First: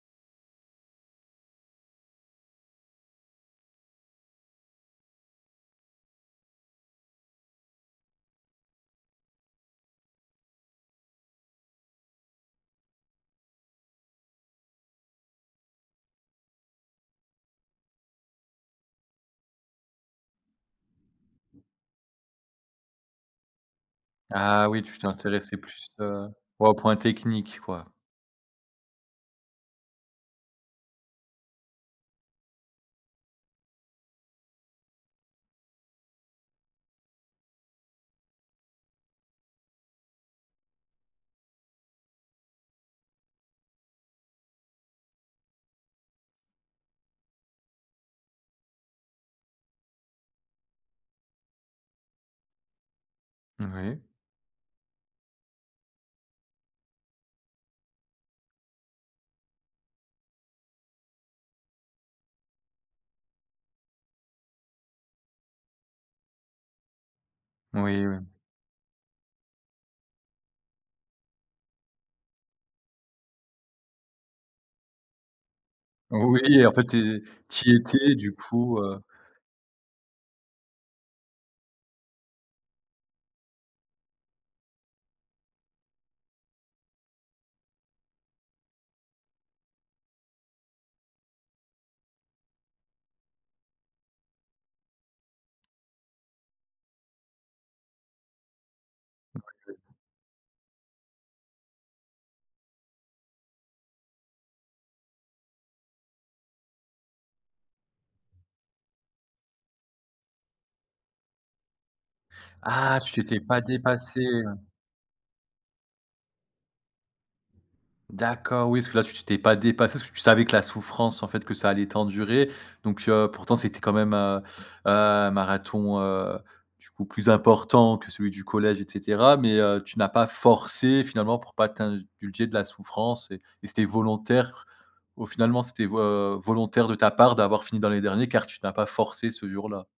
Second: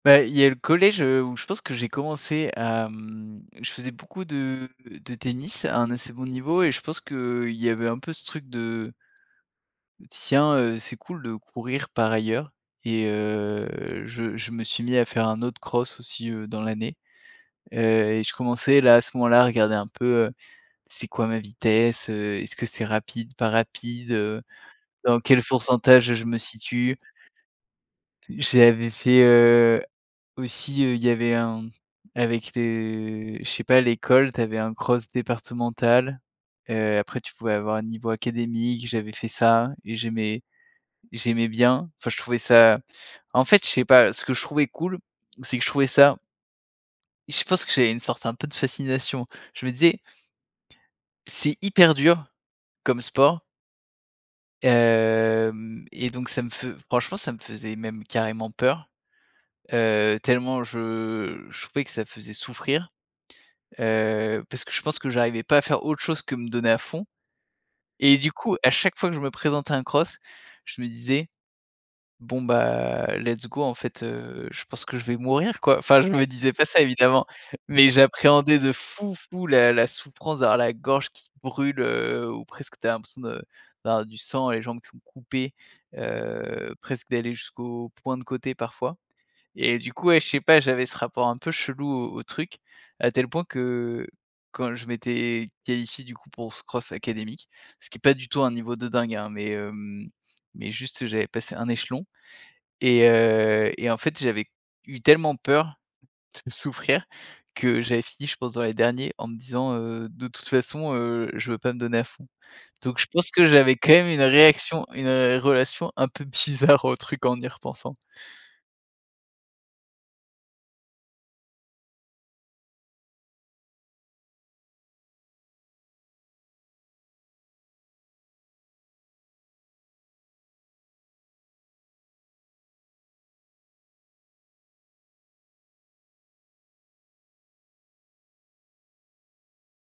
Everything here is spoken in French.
Bah, il y a le collège, heu, où je pense que j'ai commencé à mmh, je faisais beaucoup de de tennis à un assez bon niveau et je pense qu'il y avait un peu ce truc de «tiens, heu, c'est cool de courir» par ailleurs et heu je je me suis mis à faire un autre cross aussi, heu, dans l'année. Heu et je commençais là, à ce moment-là, à regarder un peu, heu, c'est quoi ma vitesse? Heu, est-ce que c'est rapide, pas rapide? Heu, Ah oui, tu dans quel t'intéressais plus, pourcentage je heu me ouais, aux points situe? techniques, quoi. T j'avais fait, heu, aussi, heu, il y avait un avec les je sais pas, l'école, tu avais un cross départemental. Heu, après, tu pouvais avoir un niveau académique. J'avais fait ça et j'aimais j'aimais bien. Enfin, je trouvais ça en fait, je sais pas. Ce que je trouvais cool, c'est que je trouvais ça Je pense que j'avais une sorte un peu de fascination. Je me disais: «c'est hyper dur, comme sport». Moui. Hem et donc ça me fe franchement, ça me faisait même carrément peur. Heu, tellement je je trouvais que ça faisait souffrir. Heu, parce que je pense que j'arrivais pas à faire autre chose que me donner à fond. Moui, Et oui. du coup, à chaque fois que je me présentais à un cross, je me disais: «Bon, bah, let's go, en fait. Heu, je pense que je vais mourir, quoi!». Enfin je me disais pas Oui, en ça fait, tu es évidemment, tu y mais étais, et du j'appréhendais, de coup, heu fou, fou, la la souffrance, d'avoir la gorge qui brûle, heu, ou presque, tu as l'impression de d'avoir du sang, et les jambes qui sont coupées, heu, presque d'aller jusqu'au point de côté, parfois. Et du coup, ouais, je sais pas, j'avais ce rapport un peu chelou au au truc, à tel point que, quand je m'étais qualifié, du coup, pour ce cross académique ce qui est pas du tout un niveau de dingue, hein, En mais, effet. hem, mais juste j'avais passé 1 échelon. Et heu et en fait j'avais eu tellement peur de souffrir que j'avais fini, je pense, dans les derniers en me disant: «Heu, de toute façon, heu, je veux pas me donner à fond», donc Ah! je Tu pense t'étais que pas j'avais quand même une dépassé, hein? réaction une relation un peu bizarre, au truc, en y repensant. D'accord, oui, parce que là, tu t'étais pas dépassé, parce que tu savais que la souffrance, en fait, que ça allait t'endurer. Donc, heu, pourtant, c'était quand même, heu heu, un marathon, heu, du coup plus important que celui du collège et cetera, mais, heu, tu n'as pas forcé, finalement. Pour pas t'ind dulger de la souffrance et et c'était volontaire, au finalement c'était vo heu, volontaire de ta part d'avoir fini dans les derniers car tu n'as pas forcé ce jour-là.